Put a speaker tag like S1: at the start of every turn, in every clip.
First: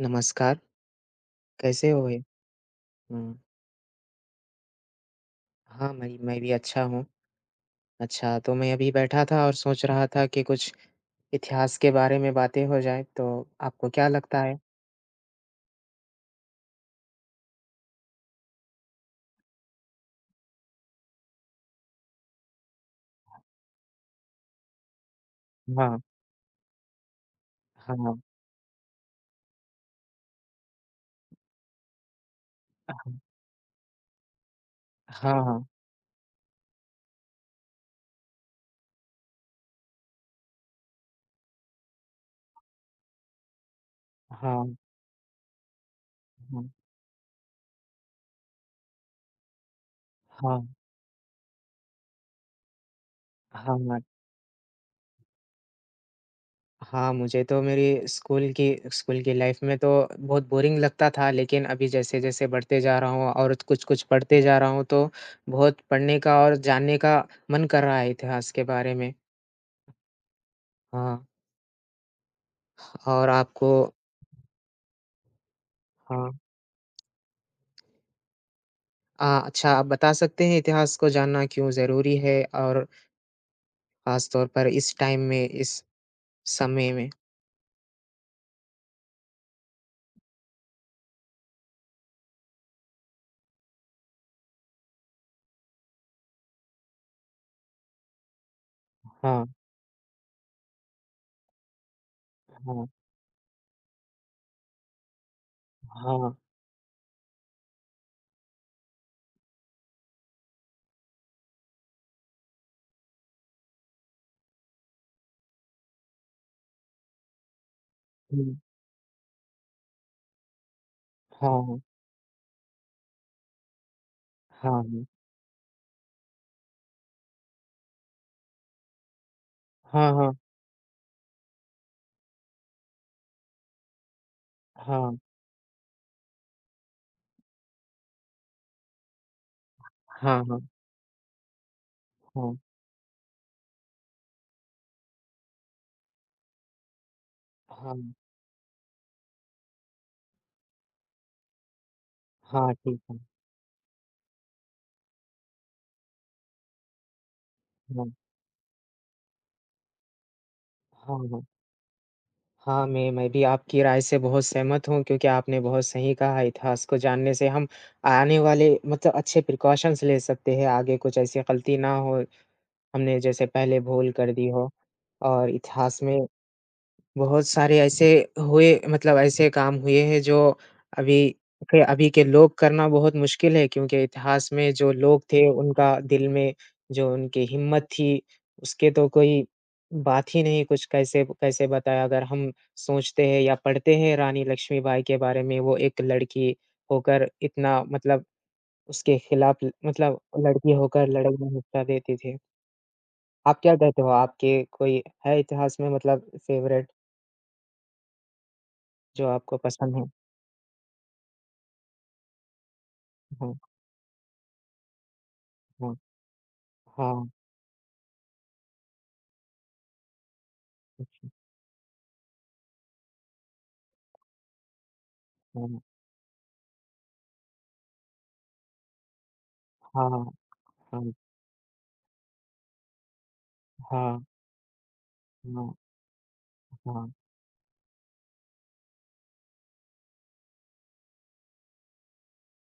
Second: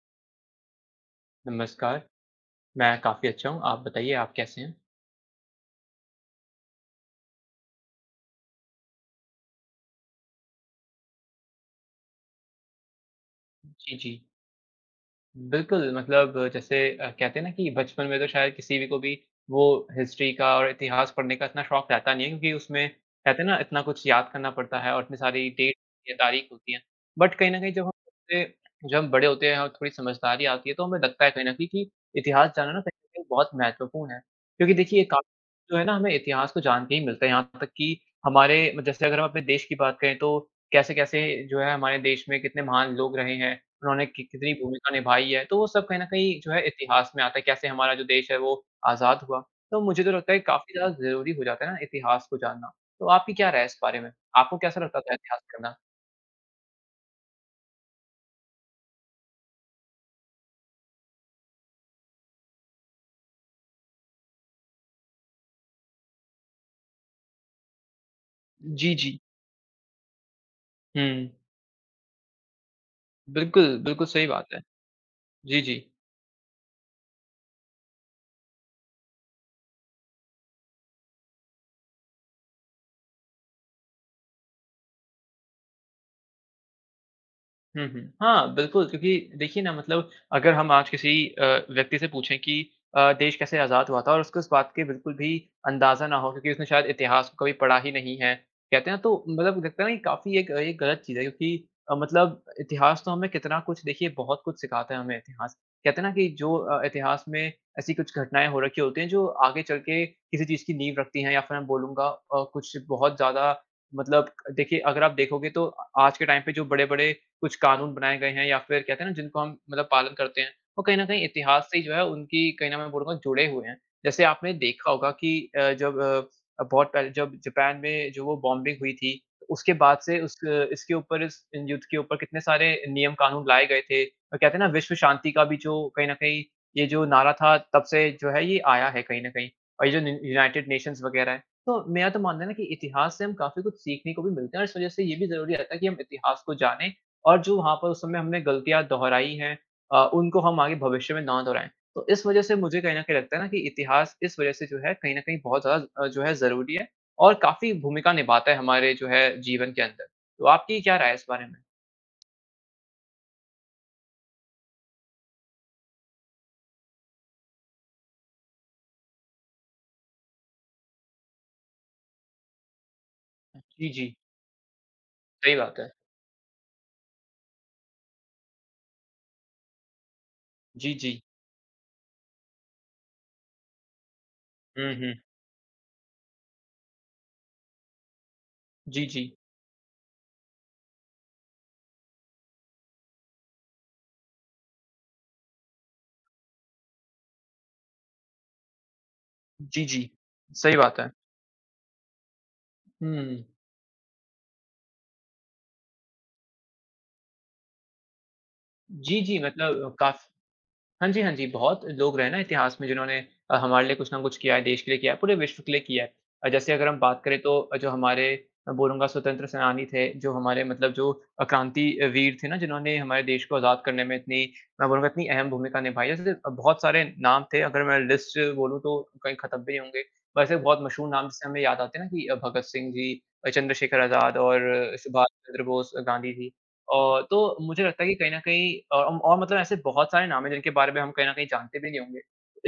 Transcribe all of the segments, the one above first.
S1: नमस्कार, कैसे
S2: नमस्कार।
S1: हो भाई?
S2: मैं काफ़ी
S1: हुँ,
S2: अच्छा हूँ। आप बताइए, आप कैसे हैं?
S1: हाँ, मैं भी अच्छा हूँ। अच्छा, तो मैं अभी बैठा था और सोच रहा था कि कुछ इतिहास के बारे में बातें हो जाएँ, तो आपको
S2: जी,
S1: क्या
S2: जी।
S1: लगता है?
S2: बिल्कुल। मतलब जैसे कहते हैं ना कि बचपन में तो शायद किसी भी को भी वो हिस्ट्री का और इतिहास पढ़ने का इतना शौक रहता नहीं है, क्योंकि उसमें कहते हैं ना, इतना कुछ याद करना पड़ता है और इतनी सारी डेट
S1: हाँ,
S2: होती है, तारीख होती है। बट कहीं न कहीं
S1: हाँ,
S2: से जब हम बड़े होते हैं और थोड़ी समझदारी आती है, तो हमें लगता है कहीं न कहीं कि इतिहास जानना ना कहीं न कहीं बहुत महत्वपूर्ण है। क्योंकि देखिए, का
S1: हाँ, हाँ, हाँ,
S2: जो है ना, हमें इतिहास को जान के ही मिलता है, यहाँ तक कि हमारे जैसे अगर हम अपने देश की बात करें, तो कैसे-कैसे जो है हमारे देश में कितने महान लोग रहे हैं। उन्होंने कि कितनी
S1: हाँ,
S2: भूमिका निभाई है, तो वो सब कहीं न कहीं जो है
S1: हाँ,
S2: इतिहास में आता है, कैसे हमारा जो देश है वो आज़ाद हुआ। तो मुझे तो लगता है,
S1: हाँ,
S2: काफ़ी ज़्यादा ज़रूरी हो जाता है ना इतिहास को जानना। तो आपकी क्या राय है इस बारे
S1: हाँ।
S2: में? आपको कैसा लगता था इतिहास पढ़ना?
S1: हाँ, मुझे तो मेरी स्कूल की लाइफ़ में तो बहुत बोरिंग लगता था, लेकिन अभी जैसे-जैसे बढ़ते जा रहा हूँ और कुछ-कुछ पढ़ते जा रहा हूँ, तो बहुत पढ़ने का और जानने का मन कर रहा है इतिहास के
S2: जी,
S1: बारे में।
S2: जी। हुँ।
S1: हाँ, और
S2: बिल्कुल,
S1: आपको।
S2: बिल्कुल सही बात है। जी, जी।
S1: हाँ। अच्छा, आप बता सकते हैं इतिहास को जानना क्यों ज़रूरी है और ख़ास तौर पर इस टाइम में, इस समय में?
S2: हुँ, हुँ। हाँ, बिल्कुल। क्योंकि देखिए ना, मतलब अगर हम आज किसी व्यक्ति से पूछें कि देश कैसे आज़ाद हुआ था, और उसको इस बात के बिल्कुल भी अंदाज़ा ना हो, क्योंकि उसने शायद इतिहास को कभी पढ़ा ही नहीं है, कहते हैं ना, तो
S1: हाँ,
S2: मतलब लगता है ना कि काफ़ी एक ये गलत चीज़ है। क्योंकि मतलब
S1: हाँ,
S2: इतिहास तो हमें कितना कुछ, देखिए, बहुत कुछ सिखाता है हमें इतिहास। कहते हैं ना कि
S1: हाँ,
S2: जो इतिहास में ऐसी कुछ घटनाएँ हो रखी होती हैं, जो आगे चल के किसी चीज़ की नींव रखती हैं, या फिर मैं बोलूँगा कुछ बहुत ज़्यादा मतलब, देखिए, अगर आप देखोगे तो आज के टाइम पे जो बड़े-बड़े कुछ कानून बनाए गए हैं,
S1: हुँ,
S2: या फिर कहते हैं ना, जिनको हम मतलब पालन करते हैं, वो कहीं न कहीं इतिहास से
S1: हाँ,
S2: ही जो है उनकी कहीं न, मैं बोलूँगा, जुड़े हुए हैं। जैसे आपने
S1: हाँ,
S2: देखा
S1: हुँ,
S2: होगा कि अ, जब बहुत पहले जब जापान में जो वो बॉम्बिंग हुई थी, तो उसके बाद
S1: हाँ,
S2: से
S1: हाँ,
S2: उस इसके ऊपर, इस युद्ध के ऊपर, कितने सारे नियम कानून लाए गए थे, और कहते हैं ना, विश्व
S1: हाँ,
S2: शांति का भी जो कहीं न कहीं ये जो नारा था, तब से जो है ये आया है कहीं न कहीं। और ये जो न्यू
S1: हाँ, हाँ,
S2: यूनाइटेड नेशंस वग़ैरह है। तो मेरा तो मानना है ना
S1: हाँ,
S2: कि इतिहास से हम काफ़ी कुछ सीखने को भी मिलता है, और इस वज़ह से ये भी ज़रूरी रहता है कि हम इतिहास को जानें, और जो वहाँ पर
S1: हाँ,
S2: उस समय हमने गलतियाँ दोहराई हैं, उनको हम आगे भविष्य में ना दोहराएँ। तो इस वज़ह से
S1: हाँ,
S2: मुझे कहीं
S1: ठीक
S2: न कहीं
S1: है,
S2: लगता है ना कि इतिहास इस वज़ह से जो है कहीं न कहीं बहुत ज़्यादा जो है ज़रूरी है, और काफ़ी भूमिका
S1: हाँ,
S2: निभाता है हमारे जो है जीवन के अंदर। तो आपकी क्या राय है
S1: हाँ,
S2: इस
S1: हाँ।
S2: बारे में?
S1: हाँ, मैं भी आपकी राय से बहुत सहमत हूँ क्योंकि आपने बहुत सही कहा, इतिहास को जानने से हम आने वाले मतलब अच्छे प्रिकॉशंस ले सकते हैं, आगे कुछ ऐसी गलती ना हो, हमने जैसे पहले
S2: जी,
S1: भूल
S2: जी,
S1: कर दी हो। और
S2: सही बात है।
S1: इतिहास में बहुत सारे ऐसे हुए मतलब ऐसे काम हुए हैं जो
S2: जी,
S1: अभी
S2: जी।
S1: अभी के लोग करना बहुत मुश्किल है, क्योंकि इतिहास में जो
S2: हुँ, हुँ।
S1: लोग थे उनका दिल में जो उनकी हिम्मत थी, उसके
S2: जी,
S1: तो
S2: जी।
S1: कोई बात ही नहीं। कुछ कैसे कैसे बताएँ, अगर हम सोचते हैं या पढ़ते हैं रानी लक्ष्मीबाई के बारे में, वो एक लड़की होकर इतना मतलब उसके खिलाफ
S2: जी, जी।
S1: मतलब लड़की
S2: सही बात
S1: होकर
S2: है।
S1: लड़ाई में हिस्सा देती थी।
S2: हुँ।
S1: आप क्या कहते हो? आपके कोई है इतिहास में मतलब फ़ेवरेट
S2: जी,
S1: जो
S2: जी,
S1: आपको
S2: मतलब
S1: पसंद हो?
S2: काफ़ी। हाँ जी, हाँ जी, बहुत लोग रहे ना इतिहास में, जिन्होंने
S1: हाँ,
S2: हमारे लिए कुछ ना कुछ किया है, देश के लिए किया है, पूरे विश्व के लिए
S1: हाँ,
S2: किया है। जैसे अगर हम बात
S1: हाँ,
S2: करें, तो जो हमारे, मैं बोलूँगा, स्वतंत्र सेनानी थे, जो हमारे मतलब जो
S1: अच्छा,
S2: क्रांति वीर थे ना, जिन्होंने हमारे देश को आज़ाद करने में इतनी, मैं बोलूँगा इतनी अहम
S1: हाँ,
S2: भूमिका निभाई है। जैसे बहुत सारे नाम थे, अगर मैं लिस्ट बोलूँ तो कहीं ख़त्म भी नहीं होंगे।
S1: हाँ,
S2: वैसे बहुत मशहूर
S1: हाँ,
S2: नाम जिससे हमें याद आते हैं ना कि भगत सिंह जी, चंद्रशेखर
S1: हाँ,
S2: आज़ाद, और सुभाष चंद्र
S1: हाँ,
S2: बोस, गांधी जी।
S1: हाँ,
S2: तो मुझे लगता है कि कहीं न कहीं और मतलब ऐसे बहुत सारे नाम हैं, जिनके बारे में हम कहीं न कहीं जानते भी नहीं होंगे।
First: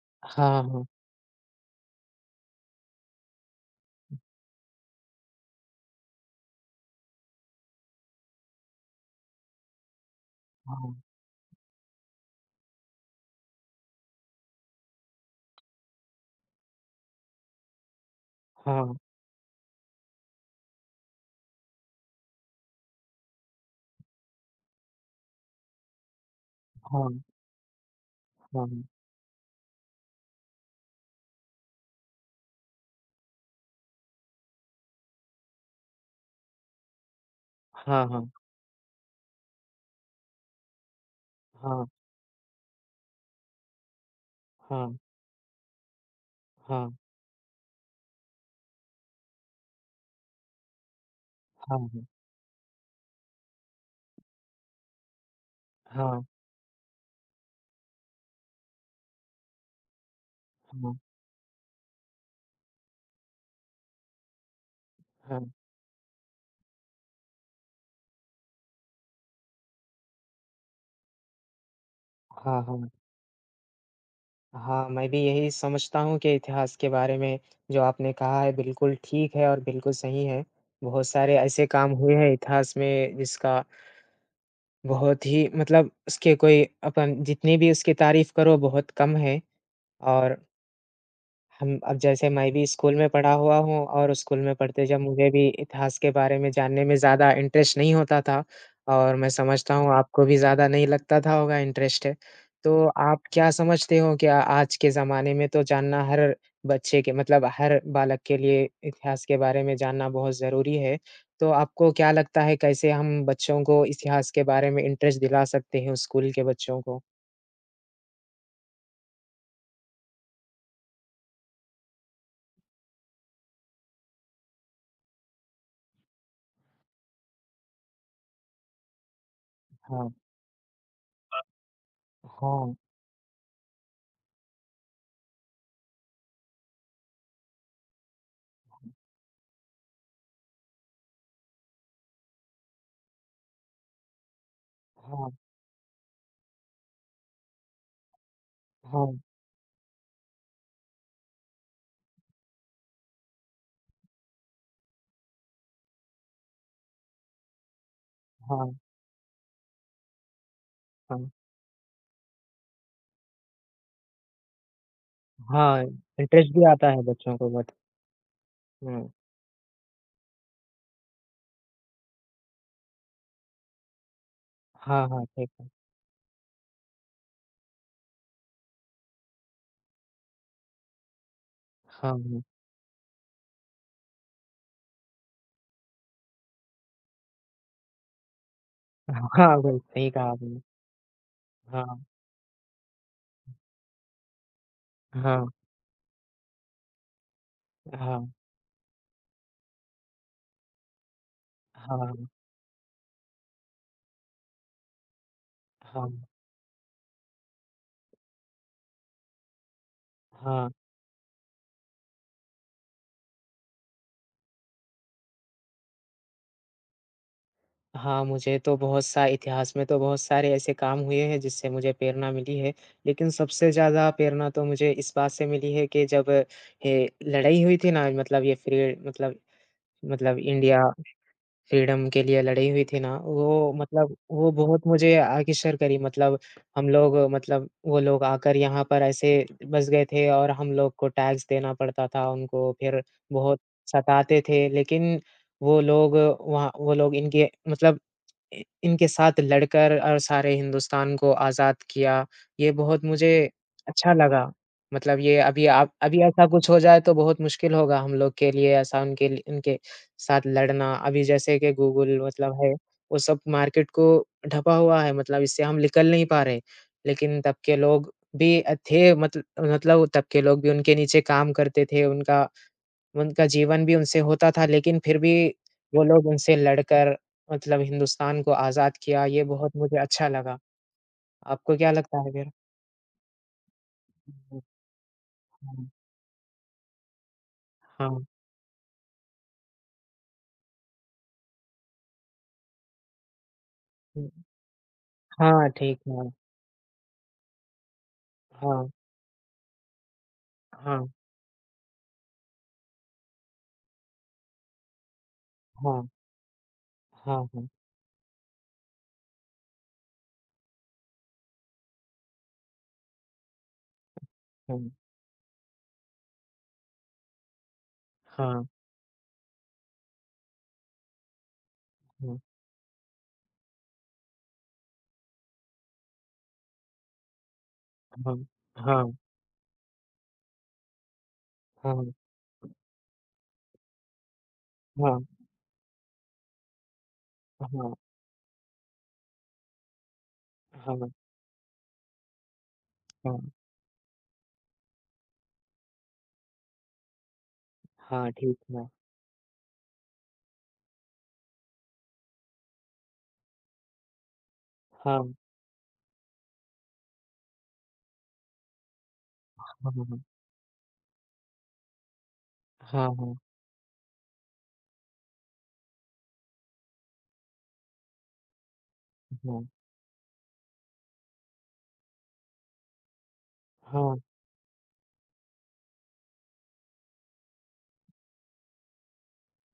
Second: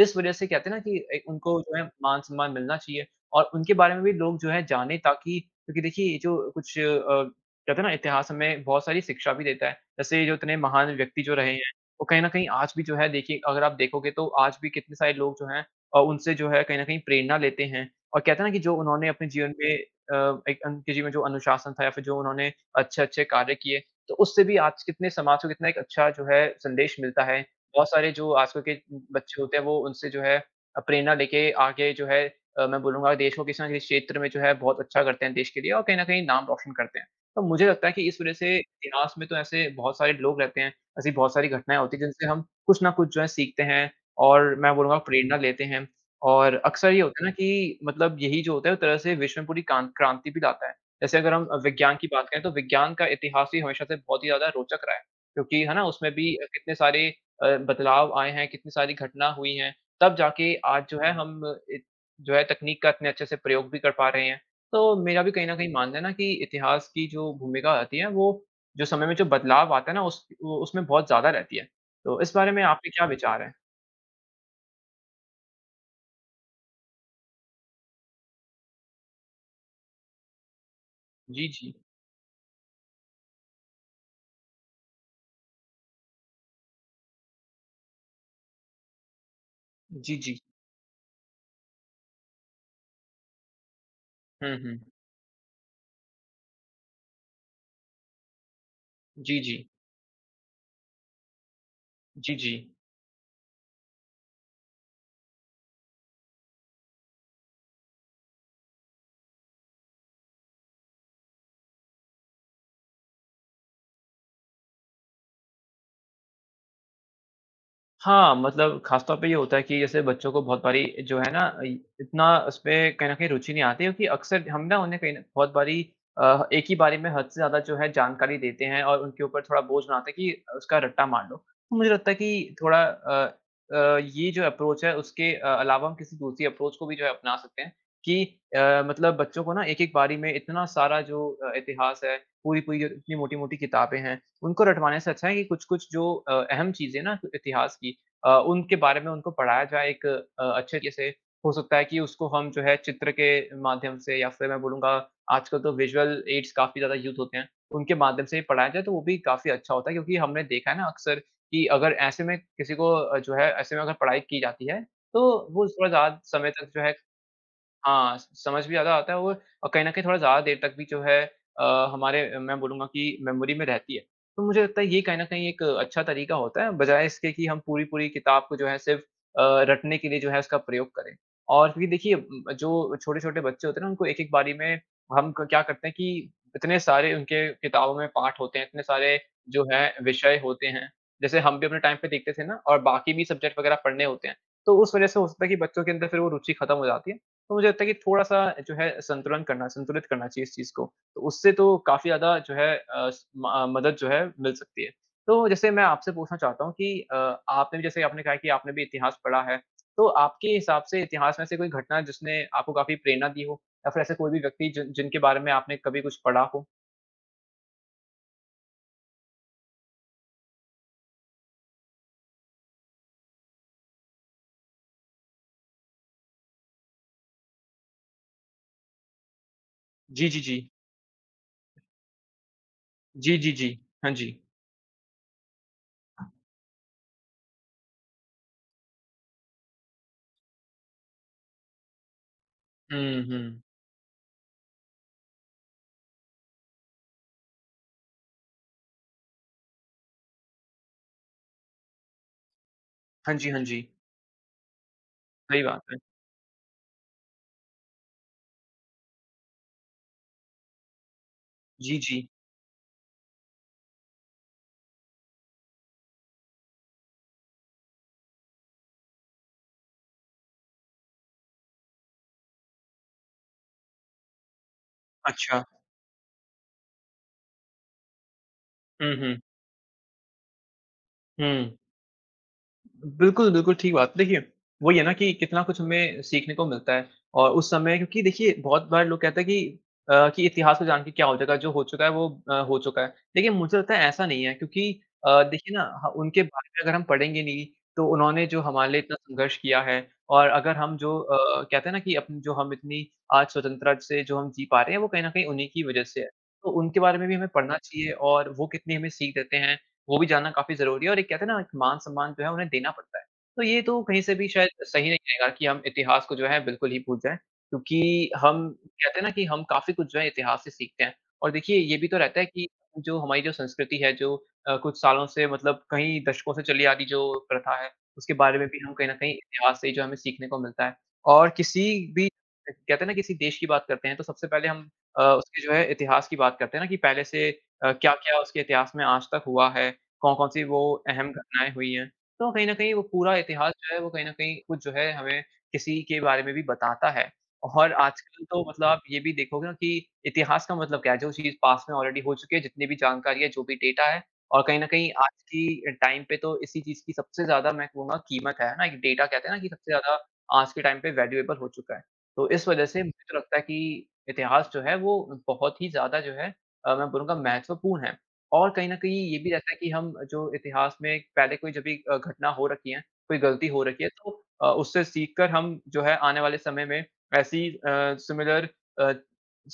S2: इस वजह से कहते हैं ना
S1: हाँ,
S2: कि उनको जो है मान-सम्मान मिलना चाहिए, और उनके बारे में भी लोग जो है जाने, ताकि क्योंकि देखिए, ये जो कुछ कहते हैं ना, इतिहास हमें बहुत सारी शिक्षा भी देता है। जैसे जो इतने महान व्यक्ति जो रहे हैं, वो कहीं न कहीं आज भी जो है, देखिए, अगर आप देखोगे तो आज भी कितने सारे लोग जो हैं उनसे जो है कहीं न कहीं प्रेरणा लेते हैं, और कहते हैं ना कि जो
S1: हाँ,
S2: उन्होंने अपने जीवन में एक उनके जीवन में जो अनुशासन था, या फिर जो उन्होंने अच्छे-अच्छे कार्य किए, तो उससे भी आज कितने समाज को कितना एक अच्छा जो है संदेश
S1: हाँ,
S2: मिलता है। बहुत सारे जो आजकल
S1: हाँ,
S2: के बच्चे होते हैं, वो उनसे जो है प्रेरणा लेके आगे जो है मैं बोलूँगा, देश को किसी न किसी क्षेत्र में जो है बहुत अच्छा करते हैं देश के लिए, और कहीं न कहीं नाम रोशन करते हैं। तो मुझे
S1: हाँ,
S2: लगता है
S1: हाँ,
S2: कि
S1: हाँ, हाँ, हाँ,
S2: इस
S1: हाँ,
S2: वज़ह
S1: हाँ,
S2: से इतिहास में तो ऐसे बहुत सारे लोग रहते हैं, ऐसी बहुत सारी घटनाएँ होती हैं, जिनसे हम कुछ ना कुछ जो है सीखते हैं, और, मैं
S1: हाँ,
S2: बोलूँगा, प्रेरणा लेते हैं। और
S1: हाँ,
S2: अक्सर ये होता है ना कि मतलब यही जो होता है, एक तरह से विश्व में पूरी कान क्रांति भी लाता है। जैसे अगर हम
S1: हाँ,
S2: विज्ञान की
S1: हाँ,
S2: बात करें, तो विज्ञान का इतिहास भी हमेशा से बहुत ही ज़्यादा रोचक रहा है। क्योंकि है ना, उसमें भी कितने सारे बदलाव आए हैं, कितनी सारी घटना हुई हैं, तब जाके आज जो है हम इत जो है तकनीक का इतने अच्छे से प्रयोग भी कर पा रहे हैं। तो मेरा भी कहीं न कहीं मानना है ना कि इतिहास की जो भूमिका आती है वो, जो समय में जो बदलाव आता है ना, उस वो उसमें बहुत ज़्यादा रहती है। तो इस बारे में
S1: हाँ, हाँ।
S2: आपके क्या विचार हैं?
S1: हाँ, मैं भी यही समझता हूँ कि इतिहास के बारे में जो आपने कहा है बिल्कुल ठीक है और बिल्कुल सही है। बहुत सारे
S2: जी,
S1: ऐसे
S2: जी।
S1: काम हुए हैं इतिहास में जिसका बहुत ही मतलब उसके कोई अपन जितनी भी उसकी तारीफ़ करो बहुत कम है।
S2: जी,
S1: और
S2: जी।
S1: हम अब जैसे मैं भी स्कूल में पढ़ा हुआ हूँ और स्कूल
S2: हुँ,
S1: में
S2: हुँ।
S1: पढ़ते जब मुझे भी इतिहास के बारे में जानने में ज़्यादा इंटरेस्ट नहीं होता था, और मैं
S2: जी, जी।
S1: समझता हूँ आपको भी ज़्यादा नहीं लगता था होगा इंटरेस्ट है।
S2: जी, जी।
S1: तो आप क्या समझते हो, क्या आज के ज़माने में तो जानना हर बच्चे के मतलब हर बालक के लिए इतिहास के बारे में जानना बहुत ज़रूरी है। तो आपको क्या लगता है कैसे हम बच्चों को इतिहास के बारे में इंटरेस्ट दिला सकते हैं, स्कूल के बच्चों को?
S2: हाँ, मतलब ख़ास तौर पे ये होता है कि जैसे बच्चों को बहुत बारी जो है ना, इ इतना उसमें कहीं न कहीं रुचि नहीं आती, क्योंकि अक्सर हम ना उन्हें कहीं न बहुत बारी एक ही बारे में हद से ज़्यादा जो है जानकारी देते हैं, और उनके ऊपर थोड़ा बोझ बनाते
S1: हाँ।
S2: हैं कि उसका रट्टा मार लो। तो मुझे लगता है कि
S1: हाँ,
S2: थोड़ा ये जो अप्रोच है उसके अलावा हम किसी दूसरी अप्रोच को भी जो है अपना सकते हैं कि मतलब बच्चों को ना एक-एक बारी में इतना सारा जो इतिहास है, पूरी-पूरी जो इतनी मोटी-मोटी किताबें हैं, उनको रटवाने से अच्छा
S1: हाँ,
S2: है कि कुछ-कुछ जो अहम चीज़ें ना इतिहास की, उनके बारे
S1: हाँ,
S2: में उनको पढ़ाया जाए एक अच्छे तरीके से। हो सकता है कि उसको हम जो है चित्र के माध्यम से, या फिर मैं बोलूँगा, आजकल तो विजुअल एड्स काफ़ी ज़्यादा यूज़ होते हैं, उनके माध्यम से ही पढ़ाया
S1: हाँ,
S2: जाए, तो वो भी काफ़ी अच्छा होता है, क्योंकि हमने देखा है ना अक्सर
S1: हाँ।
S2: कि अगर ऐसे में किसी को जो है, ऐसे में अगर पढ़ाई की जाती है, तो वो
S1: हाँ,
S2: थोड़ा ज़्यादा समय
S1: इंटरेस्ट भी
S2: तक जो
S1: आता
S2: है।
S1: है बच्चों को, बट
S2: हाँ, स समझ भी ज़्यादा
S1: हुँ।
S2: आता है, और कहीं न कहीं थोड़ा ज़्यादा देर तक भी जो है हमारे, मैं बोलूँगा कि, मेमोरी में रहती है। तो मुझे लगता है ये
S1: हाँ,
S2: कहीं
S1: हाँ,
S2: न कहीं
S1: ठीक
S2: एक
S1: है।
S2: अच्छा तरीका होता है, बजाए इसके कि हम पूरी-पूरी किताब को जो है सिर्फ़ रटने के लिए जो है उसका प्रयोग करें। और फिर
S1: हाँ,
S2: देखिए,
S1: हुँ।
S2: जो छोटे-छोटे बच्चे होते हैं ना, उनको एक-एक बारी में हम क क्या करते हैं कि इतने सारे उनके किताबों में पाठ होते हैं, इतने सारे
S1: हाँ,
S2: जो
S1: वही
S2: है
S1: सही कहा
S2: विषय
S1: आपने।
S2: होते हैं। जैसे हम भी अपने टाइम
S1: हाँ,
S2: पे देखते थे ना, और बाकी भी सब्जेक्ट वग़ैरह पढ़ने होते हैं। तो उस वज़ह से हो सकता
S1: हाँ,
S2: है कि बच्चों के अंदर फिर वो रुचि खत्म हो जाती है। तो मुझे लगता है कि
S1: हाँ,
S2: थोड़ा-सा जो है संतुलन करना, संतुलित करना चाहिए इस चीज़ को। तो उससे तो काफ़ी
S1: हाँ,
S2: ज़्यादा जो है मदद जो है मिल सकती है। तो जैसे मैं
S1: हाँ,
S2: आपसे पूछना चाहता हूँ कि आपने भी, जैसे आपने कहा कि आपने भी इतिहास पढ़ा है, तो आपके
S1: हाँ।
S2: हिसाब से इतिहास में से कोई घटना जिसने आपको काफ़ी प्रेरणा दी हो, या फिर ऐसे कोई भी व्यक्ति जिनके बारे में आपने कभी कुछ पढ़ा हो?
S1: हाँ, मुझे तो बहुत सा इतिहास में तो बहुत सारे ऐसे काम हुए हैं जिससे मुझे प्रेरणा मिली है। लेकिन सबसे ज़्यादा प्रेरणा तो मुझे इस बात से मिली है कि जब ये लड़ाई हुई थी ना, मतलब ये फ्री मतलब
S2: जी,
S1: मतलब
S2: जी, जी।
S1: इंडिया फ्रीडम के लिए लड़ी हुई थी ना,
S2: जी, जी, जी।
S1: वो
S2: हाँ
S1: मतलब
S2: जी।
S1: वो बहुत मुझे आकर्षित करी। मतलब हम लोग मतलब वो लोग आकर यहाँ पर ऐसे बस गए थे और हम लोग को टैक्स देना पड़ता था उनको, फिर
S2: हुँ, हुँ।
S1: बहुत सताते थे। लेकिन वो लोग वहाँ वो लोग इनके मतलब इ इनके साथ लड़कर और सारे हिंदुस्तान को आज़ाद किया, ये बहुत मुझे
S2: हाँ जी, हाँ जी।
S1: अच्छा लगा। मतलब ये
S2: सही
S1: अभी
S2: बात
S1: आप
S2: है।
S1: अभी ऐसा कुछ हो जाए तो बहुत मुश्किल होगा हम लोग के लिए ऐसा उनके लिए उनके साथ लड़ना। अभी जैसे कि
S2: जी,
S1: गूगल
S2: जी।
S1: मतलब है, वो सब मार्केट को ढँपा हुआ है, मतलब इससे हम निकल नहीं पा रहे। लेकिन तब के लोग भी थे मतल मतलब तब के लोग भी उनके नीचे काम करते थे, उनका उनका जीवन भी उनसे होता था, लेकिन फिर भी
S2: अच्छा।
S1: वो लोग उनसे लड़कर मतलब हिंदुस्तान को आज़ाद
S2: हुँ,
S1: किया,
S2: हुँ।
S1: ये बहुत मुझे अच्छा लगा।
S2: हुँ।
S1: आपको क्या लगता है फिर?
S2: बिल्कुल, बिल्कुल ठीक बात। देखिए,
S1: हुँ,
S2: वही है ना कि कितना कुछ
S1: हुँ।
S2: हमें सीखने को मिलता है और उस समय क्योंकि
S1: हाँ,
S2: देखिए बहुत बार लोग कहते हैं कि कि इतिहास को जान के क्या हो जाएगा, जो हो चुका है वो हो चुका है। लेकिन मुझे लगता है ऐसा
S1: हुँ,
S2: नहीं है क्योंकि
S1: हाँ,
S2: देखिए ना
S1: ठीक
S2: ह
S1: है।
S2: उनके बारे में अगर हम पढ़ेंगे नहीं, तो उन्होंने जो
S1: हाँ,
S2: हमारे लिए इतना संघर्ष किया है और अगर हम
S1: हाँ,
S2: जो कहते हैं ना कि अपन जो हम इतनी आज स्वतंत्रता से जो हम जी पा रहे हैं, वो कहीं न कहीं उन्हीं की वजह
S1: हाँ,
S2: से है। तो उनके बारे में भी
S1: हाँ,
S2: हमें
S1: हाँ,
S2: पढ़ना चाहिए और वो कितनी हमें सीख देते हैं वो भी जानना काफ़ी ज़रूरी है और एक कहते हैं ना एक मान-सम्मान जो है उन्हें देना पड़ता है। तो ये तो कहीं से भी शायद
S1: हुँ,
S2: सही नहीं रहेगा कि हम इतिहास को जो है बिल्कुल ही भूल जाएँ, क्योंकि
S1: हाँ,
S2: हम कहते हैं ना कि हम काफ़ी कुछ जो है इतिहास से सीखते हैं। और देखिए ये भी तो
S1: हुँ,
S2: रहता है कि जो हमारी जो संस्कृति है जो कुछ सालों से मतलब कई दशकों से चली आ रही जो प्रथा है, उसके
S1: हाँ,
S2: बारे में भी हम कहीं न
S1: हाँ,
S2: कहीं इतिहास से ही जो हमें सीखने को मिलता है। और किसी
S1: हाँ,
S2: भी कहते हैं ना किसी देश की बात करते हैं तो सबसे पहले हम
S1: हाँ,
S2: उसके जो है इतिहास की बात करते हैं ना कि पहले से
S1: हाँ,
S2: क्या-क्या उसके इतिहास में आज तक हुआ है कौन-कौन सी वो
S1: हाँ,
S2: अहम घटनाएँ हुई हैं। तो कहीं न कहीं वो पूरा
S1: हाँ,
S2: इतिहास जो है वो कहीं न कहीं कुछ जो है हमें किसी के बारे में भी बताता है। और
S1: हाँ,
S2: आजकल
S1: ठीक
S2: तो मतलब
S1: है।
S2: आप ये भी देखोगे ना कि इतिहास का मतलब क्या है? जो चीज़ पास्ट में ऑलरेडी हो चुकी है, जितनी भी जानकारी है, जो भी डेटा है और कहीं न कहीं
S1: हाँ,
S2: आज की टाइम पे तो इसी चीज़ की सबसे ज़्यादा मैं कहूँगा कीमत है ना? एक डेटा कहते हैं ना कि सबसे
S1: हाँ,
S2: ज़्यादा
S1: हाँ,
S2: आज के टाइम पे वैल्यूएबल हो चुका है। तो इस वजह से
S1: हाँ,
S2: मुझे तो
S1: हाँ,
S2: लगता है कि इतिहास जो है वो बहुत ही ज़्यादा जो है मैं बोलूँगा महत्वपूर्ण है। और कहीं न कहीं ये भी
S1: हाँ,
S2: रहता है कि हम जो इतिहास में पहले कोई जब भी घटना हो रखी है, कोई गलती हो रखी है
S1: हाँ,
S2: तो उससे सीख कर हम जो है आने वाले समय में ऐसी सिमिलर अ,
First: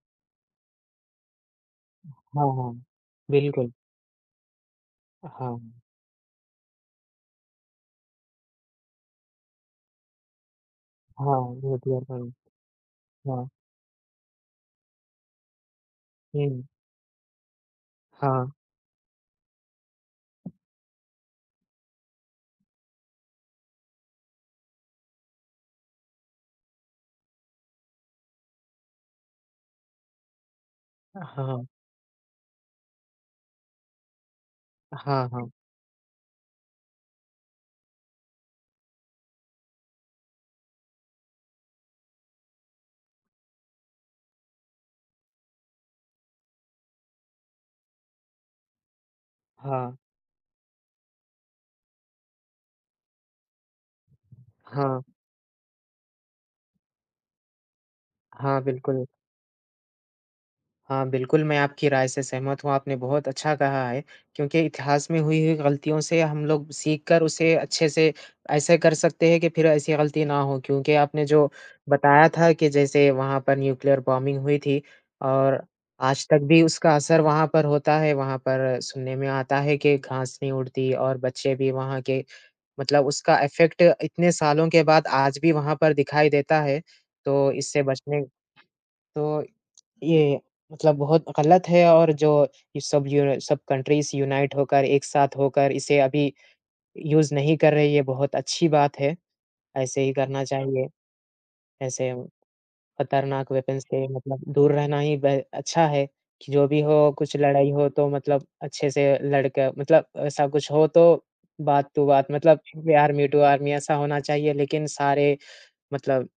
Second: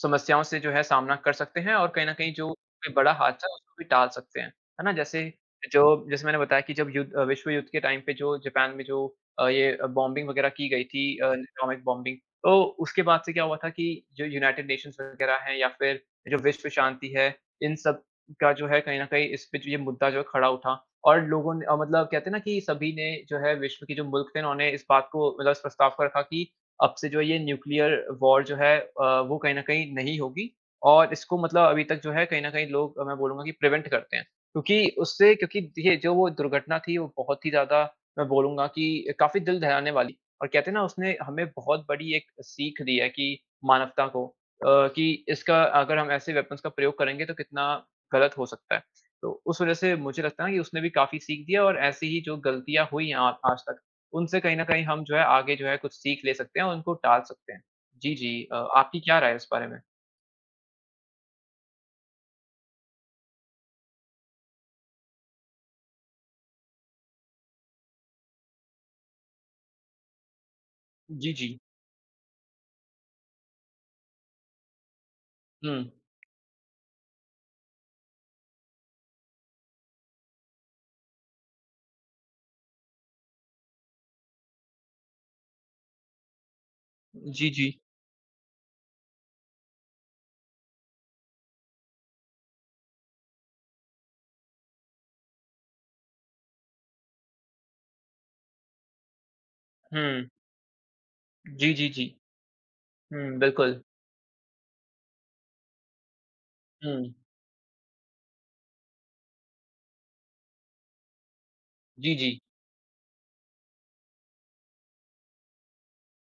S2: समस्याओं से जो है सामना कर सकते हैं और कहीं न कहीं जो
S1: हाँ, हाँ,
S2: कोई बड़ा हादसा है
S1: बिल्कुल।
S2: उसको भी टाल सकते हैं। है ना? जैसे
S1: हाँ,
S2: जो जैसे मैंने बताया कि जब युद्ध विश्व युद्ध के टाइम पे जो जापान में जो ये बॉम्बिंग वगैरह की गई थी
S1: हाँ,
S2: एटॉमिक
S1: न्यूक्लियर
S2: बॉम्बिंग
S1: का।
S2: तो उसके बाद से क्या
S1: हाँ,
S2: हुआ था कि जो यूनाइटेड नेशंस वगैरह हैं या फिर जो
S1: हुँ,
S2: विश्व शांति है, इन सब
S1: हाँ।
S2: का जो है कहीं न कहीं इस पे जो ये मुद्दा जो है खड़ा उठा और लोगों ने मतलब कहते हैं ना कि सभी ने जो है विश्व के जो मुल्क थे उन्होंने इस बात को मतलब इस प्रस्ताव को रखा कि अब से जो है ये न्यूक्लियर वॉर जो है वो कहीं न कहीं नहीं होगी और इसको
S1: हाँ,
S2: मतलब अभी तक जो है कहीं न कहीं लोग मैं बोलूँगा कि प्रिवेंट करते हैं। क्योंकि
S1: हाँ,
S2: उससे
S1: हाँ,
S2: क्योंकि देखिए जो वो दुर्घटना थी वो बहुत ही ज़्यादा मैं बोलूँगा कि काफ़ी दिल दहलाने वाली और कहते हैं ना उसने हमें बहुत बड़ी एक सीख दी है कि मानवता को कि इसका अगर हम ऐसे वेपन्स का प्रयोग करेंगे तो कितना गलत हो सकता है। तो उस वज़ह से
S1: हाँ,
S2: मुझे लगता है ना कि उसने भी काफ़ी सीख दिया और ऐसी ही जो गलतियाँ हुई हैं आ आज तक, उनसे कहीं न कहीं
S1: हाँ,
S2: हम जो है आगे जो है कुछ सीख ले सकते हैं और उनको टाल सकते हैं। जी, जी।
S1: हाँ,
S2: आपकी
S1: बिल्कुल।
S2: क्या राय है इस बारे में?
S1: हाँ, बिल्कुल, मैं आपकी राय से सहमत हूँ, आपने बहुत अच्छा कहा है, क्योंकि इतिहास में हुई हुई गलतियों से हम लोग सीख कर उसे अच्छे से ऐसे कर सकते हैं कि फिर ऐसी गलती ना हो। क्योंकि आपने
S2: जी,
S1: जो
S2: जी।
S1: बताया था कि जैसे वहाँ पर न्यूक्लियर बॉम्बिंग हुई थी, और
S2: हुँ।
S1: आज तक भी उसका असर वहाँ पर होता है, वहाँ पर सुनने में आता है कि घास नहीं उड़ती और बच्चे भी वहाँ के मतलब उसका इफ़ेक्ट इतने सालों के बाद आज भी वहाँ पर दिखाई देता है।
S2: जी,
S1: तो
S2: जी।
S1: इससे बचने तो ये मतलब बहुत गलत है। और जो ये सब यून सब कंट्रीज़ यूनाइट होकर, एक साथ होकर इसे अभी यूज़ नहीं कर रही, ये बहुत अच्छी बात है। ऐसे ही
S2: हुँ।
S1: करना चाहिए,
S2: जी, जी, जी।
S1: ऐसे
S2: हुँ,
S1: खतरनाक वेपन
S2: बिल्कुल।
S1: से मतलब दूर रहना ही ब अच्छा है, कि जो भी हो
S2: हुँ।
S1: कुछ लड़ाई हो तो मतलब अच्छे से लड़ के मतलब ऐसा कुछ हो तो बात टू
S2: जी,
S1: बात
S2: जी।
S1: मतलब ये आर्मी टू आर्मी ऐसा होना चाहिए, लेकिन सारे मतलब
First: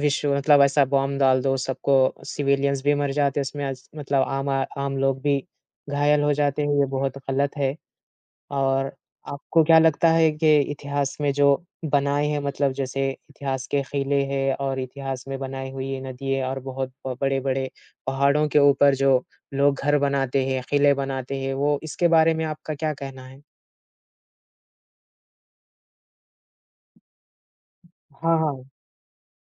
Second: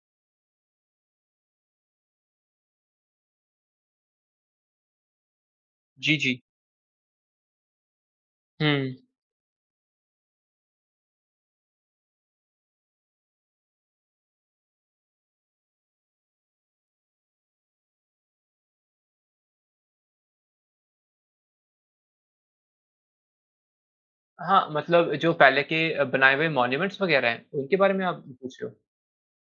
S1: विश्व मतलब ऐसा बॉम्ब डाल दो सबको, सिविलियंस भी मर जाते हैं उसमें, आज मतलब आम लोग भी
S2: जी,
S1: घायल हो
S2: जी।
S1: जाते हैं, ये बहुत गलत है।
S2: हुँ।
S1: और आपको क्या लगता है कि इतिहास में जो बनाए हैं, मतलब जैसे इतिहास के किले हैं और इतिहास में बनाई हुई ये नदियाँ और बहुत ब बड़े-बड़े पहाड़ों के ऊपर जो लोग घर बनाते हैं, किले बनाते हैं, वो इसके बारे में आपका क्या कहना है?
S2: हाँ, मतलब जो पहले के बनाए हुए मॉन्यूमेंट्स वग़ैरह हैं, उनके बारे में आप
S1: हाँ,
S2: पूछ
S1: हाँ।
S2: रहे हो?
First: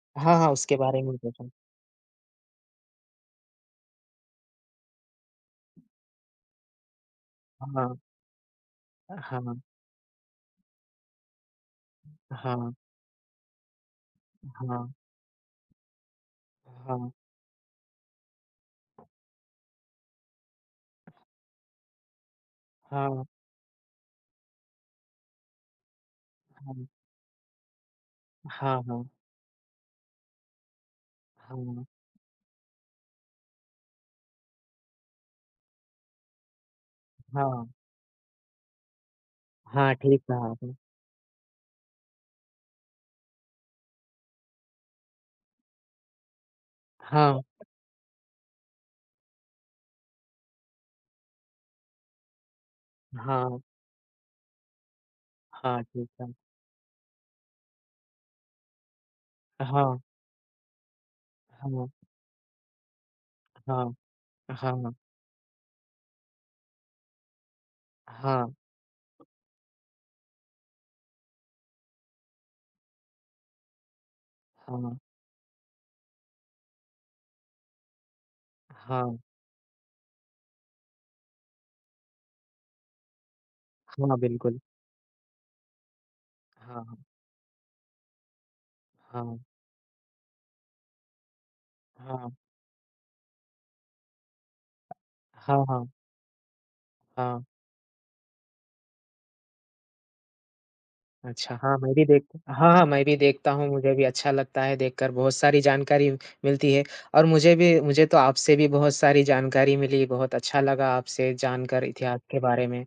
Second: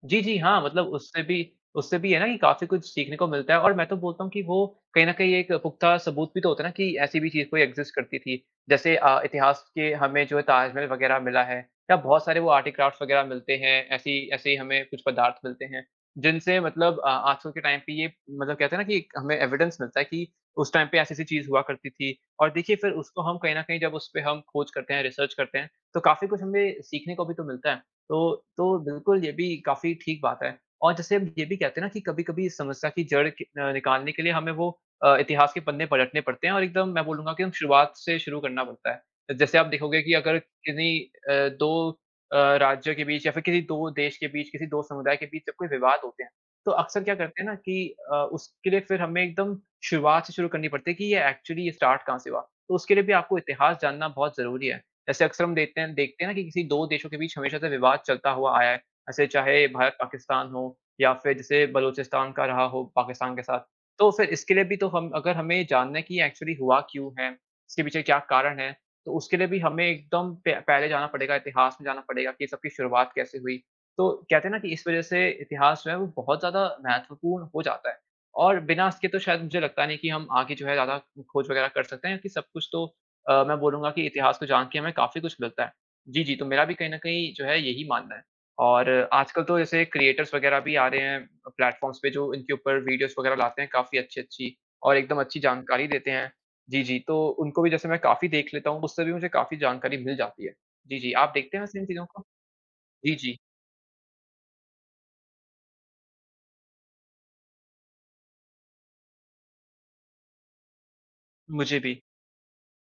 S2: जी, जी,
S1: हाँ, हाँ,
S2: हाँ,
S1: उसके
S2: मतलब
S1: बारे में
S2: उससे भी
S1: पूछा।
S2: है ना कि काफ़ी कुछ सीखने को मिलता है और मैं तो बोलता हूँ कि वो कहीं न कहीं एक पुख्ता सबूत भी तो होता है ना कि ऐसी भी चीज़ कोई एग्ज़िस्ट
S1: हाँ,
S2: करती थी। जैसे
S1: हाँ,
S2: इतिहास
S1: हाँ,
S2: के हमें जो है ताजमहल वग़ैरह मिला है या बहुत सारे वो
S1: हाँ,
S2: आर्टिक्राफ्ट्स वग़ैरह मिलते हैं, ऐसी ऐसे ही
S1: हाँ,
S2: हमें कुछ पदार्थ मिलते हैं, जिनसे मतलब
S1: हाँ,
S2: आजकल के टाइम पे ये मतलब कहते हैं ना कि हमें एविडेंस मिलता है कि उस टाइम पे ऐसी-ऐसी चीज़ हुआ करती थी। और देखिए फिर
S1: हाँ,
S2: उसको
S1: हाँ,
S2: हम कहीं न कहीं जब उस पे हम खोज करते हैं, रिसर्च करते हैं, तो काफ़ी कुछ हमें सीखने को भी तो मिलता है। तो
S1: हाँ,
S2: बिल्कुल ये भी काफ़ी ठीक बात है। और जैसे हम ये भी
S1: हाँ,
S2: कहते हैं ना कि कभी-कभी इस समस्या की जड़ कि निकालने के लिए हमें वो इतिहास के पन्ने पलटने पड़ते हैं और एकदम मैं बोलूँगा कि हम
S1: हाँ,
S2: शुरुआत से शुरू करना पड़ता है। तो जैसे आप
S1: हाँ,
S2: देखोगे कि
S1: ठीक
S2: अगर
S1: कहा आपने।
S2: किन्हीं 2 राज्यों के बीच या फिर किसी 2 देश के बीच, किसी 2 समुदाय के बीच जब कोई विवाद होते हैं, तो अक्सर क्या करते
S1: हाँ,
S2: हैं ना कि उसके लिए फिर हमें एकदम शुरुआत से शुरू करनी पड़ती है कि ये एक्चुअली ये स्टार्ट कहाँ से हुआ। तो उसके लिए भी आपको
S1: हाँ,
S2: इतिहास जानना बहुत ज़रूरी है। जैसे अक्सर हम
S1: हाँ, ठीक
S2: देखते हैं
S1: है।
S2: ना कि किसी 2 देशों के बीच हमेशा से विवाद चलता हुआ आया है। ऐसे चाहे
S1: हाँ,
S2: भारत-पाकिस्तान हो या फिर जैसे
S1: हाँ,
S2: बलूचिस्तान का रहा हो पाकिस्तान के साथ।
S1: हाँ।
S2: तो फिर इसके लिए भी तो
S1: हाँ,
S2: हम अगर हमें जानना है कि एक्चुअली हुआ क्यों है, इसके पीछे क्या
S1: हाँ,
S2: कारण है, तो उसके लिए भी हमें एकदम प पहले जाना पड़ेगा, इतिहास में जाना पड़ेगा कि ये सब की शुरुआत कैसे हुई। तो कहते हैं ना कि इस
S1: हाँ,
S2: वज़ह से इतिहास जो है वो बहुत ज़्यादा महत्वपूर्ण हो जाता है। और बिना इसके
S1: हाँ,
S2: तो शायद मुझे लगता नहीं कि हम आगे जो है ज़्यादा खोज वगैरह कर सकते हैं कि सब कुछ तो मैं बोलूँगा कि
S1: हाँ,
S2: इतिहास को
S1: बिल्कुल।
S2: जान के हमें काफ़ी कुछ मिलता है। जी, जी, तो मेरा भी कहीं न
S1: हाँ,
S2: कहीं जो है यही मानना है और
S1: हाँ,
S2: आजकल तो जैसे क्रिएटर्स वग़ैरह भी आ रहे हैं प्लेटफ़ॉर्म्स पे
S1: हाँ,
S2: जो इनके ऊपर वीडियोज़ वग़ैरह लाते हैं काफ़ी अच्छी-अच्छी और एकदम अच्छी
S1: हाँ, हाँ,
S2: जानकारी देते हैं। जी, जी, तो
S1: हाँ।
S2: उनको भी जैसे मैं काफ़ी देख लेता हूँ, उससे भी मुझे काफ़ी जानकारी मिल जाती है। जी, जी, आप
S1: अच्छा,
S2: देखते हैं वैसे इन चीज़ों को?
S1: हाँ, हाँ, मैं
S2: जी,
S1: भी
S2: जी,
S1: देखता हूँ, मुझे भी अच्छा लगता है देखकर, बहुत सारी जानकारी मिलती है, और मुझे तो आपसे भी बहुत सारी जानकारी मिली, बहुत अच्छा लगा आपसे
S2: मुझे
S1: जानकर
S2: भी।
S1: इतिहास के बारे में।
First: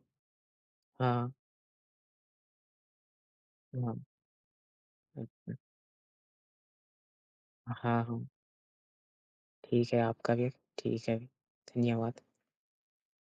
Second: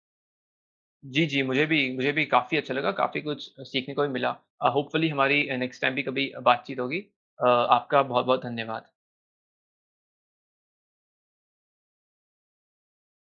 S2: जी,
S1: हाँ,
S2: जी, मुझे भी काफ़ी अच्छा लगा, काफ़ी कुछ सीखने
S1: हाँ,
S2: को भी मिला। होपफुली हमारी
S1: अच्छा।
S2: नेक्स्ट टाइम भी कभी बातचीत होगी।
S1: हाँ,
S2: आपका
S1: हाँ,
S2: बहुत-बहुत धन्यवाद।
S1: ठीक है, आपका भी ठीक है, धन्यवाद।